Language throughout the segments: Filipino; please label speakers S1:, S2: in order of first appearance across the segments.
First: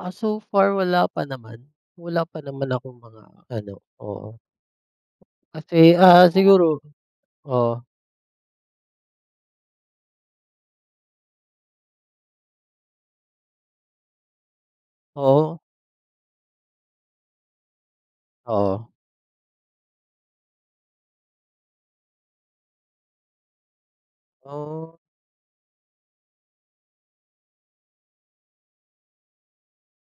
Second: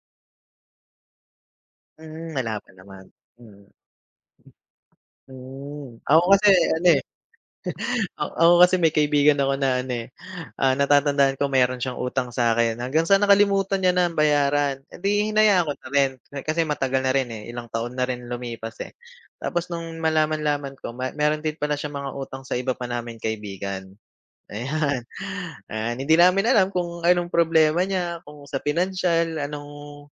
S1: Ah, so far wala pa naman, wala
S2: Hmm,
S1: pa
S2: wala
S1: naman
S2: pa
S1: akong
S2: naman,
S1: mga
S2: mm.
S1: ano, oo. Kasi,
S2: Hmm, ako
S1: ah,
S2: kasi
S1: siguro
S2: ano, eh.
S1: oo.
S2: Ah, ako kasi may kaibigan ako na ano, eh, ah, natatandaan ko mayro'n siyang utang sa'kin hanggang sa nakalimutan niya nang bayaran, eh, 'di
S1: Oo.
S2: hinayaan ko na rin kasi matagal na rin, eh, ilang taon na rin lumipas,
S1: Oo.
S2: eh. Tapos nung malaman-laman ko ma mayro'n din pala siyang mga utang sa iba pa naming kaibigan,
S1: Oh.
S2: ayan. Ah, hindi namin alam kung anong problema niya, kung sa pinansyal, anong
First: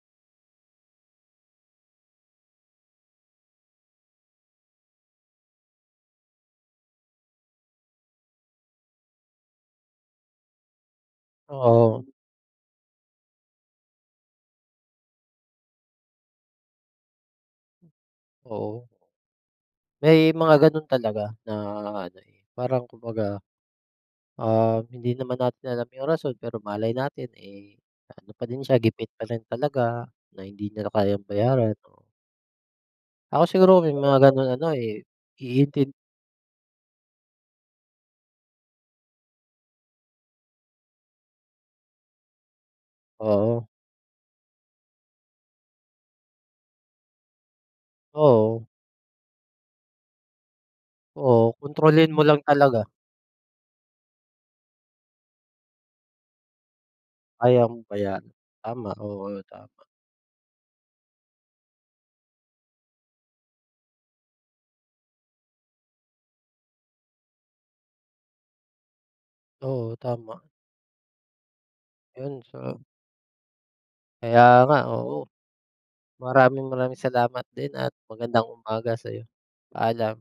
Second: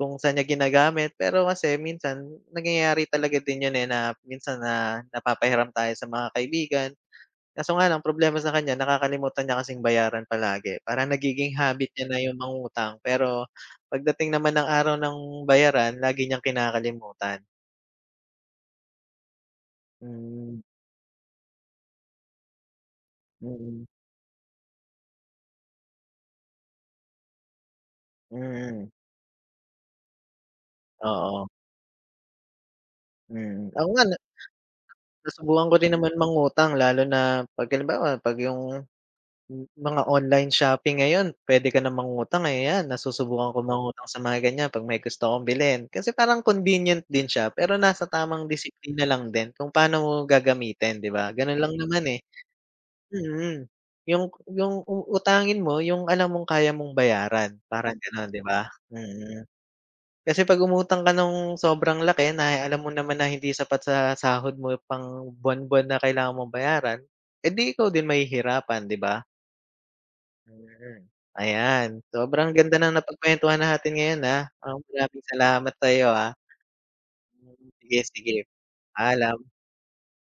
S2: kung saan niya ginagamit. Pero kasi minsan nangyayari talaga din 'yon, eh, na minsan na napapahiram tayo sa mga kaibigan. Kaso nga lang problema sa kanya nakakalimutan niya kasing bayaran palagi, parang nagiging habit
S1: Oo.
S2: niya na yung mangutang. Pero pag dating naman ng araw ng bayaran lagi niyang kinakalimutan.
S1: Oo. May mga
S2: Hmm.
S1: gano'n talaga na ano, eh, parang kumbaga,
S2: Mm.
S1: um, hindi naman natin alam yung rason pero malay natin, eh, ano pa din siya
S2: Mm.
S1: gipit pa rin talaga na hindi niya na kayang
S2: Oo.
S1: bayaran. Ako
S2: Mm,
S1: siguro
S2: ako
S1: may
S2: nga na
S1: mga gano'n ano, eh,
S2: nasubukan ko
S1: iintin
S2: din naman mangutang lalo na pag halimbawa pag yung mga online shopping ngayon puwede ka na mangutang ayan, nasusubukan ko
S1: Oo.
S2: mangutang sa mga ganyan, pag may gusto akong bilhin. Kasi parang convenient din siya, pero nasa tamang
S1: Oo.
S2: disiplina lang din kung paano mo gagamitin 'di ba,
S1: Oo,
S2: gano'n lang naman,
S1: kontrolin
S2: eh.
S1: mo lang talaga.
S2: Mm, yung yung uutangin mo yung alam mong kaya mong bayaran,
S1: Kaya mo
S2: parang
S1: kaya,
S2: ganon 'di ba?
S1: tama, oo,
S2: Mm,
S1: tama.
S2: kasi pag umutang ka nung sobrang laki na alam mo naman na hindi sapat sa sahod mo pang buwan-buwan na kailangan mong bayaran, eh, di ikaw din mahihirapan 'di ba?
S1: Oo, tama.
S2: Mm, ayan.
S1: 'Yon
S2: Sobrang ganda
S1: sa
S2: ng napag-kuwentuhan natin ngayon,
S1: Kaya
S2: ah,
S1: nga,
S2: um,
S1: oo.
S2: maraming salamat sa'yo, ah.
S1: Maraming maraming salamat
S2: Hmm,
S1: din at magandang
S2: sige-sige.
S1: umaga sa'yo.
S2: Paalam.
S1: Paalam.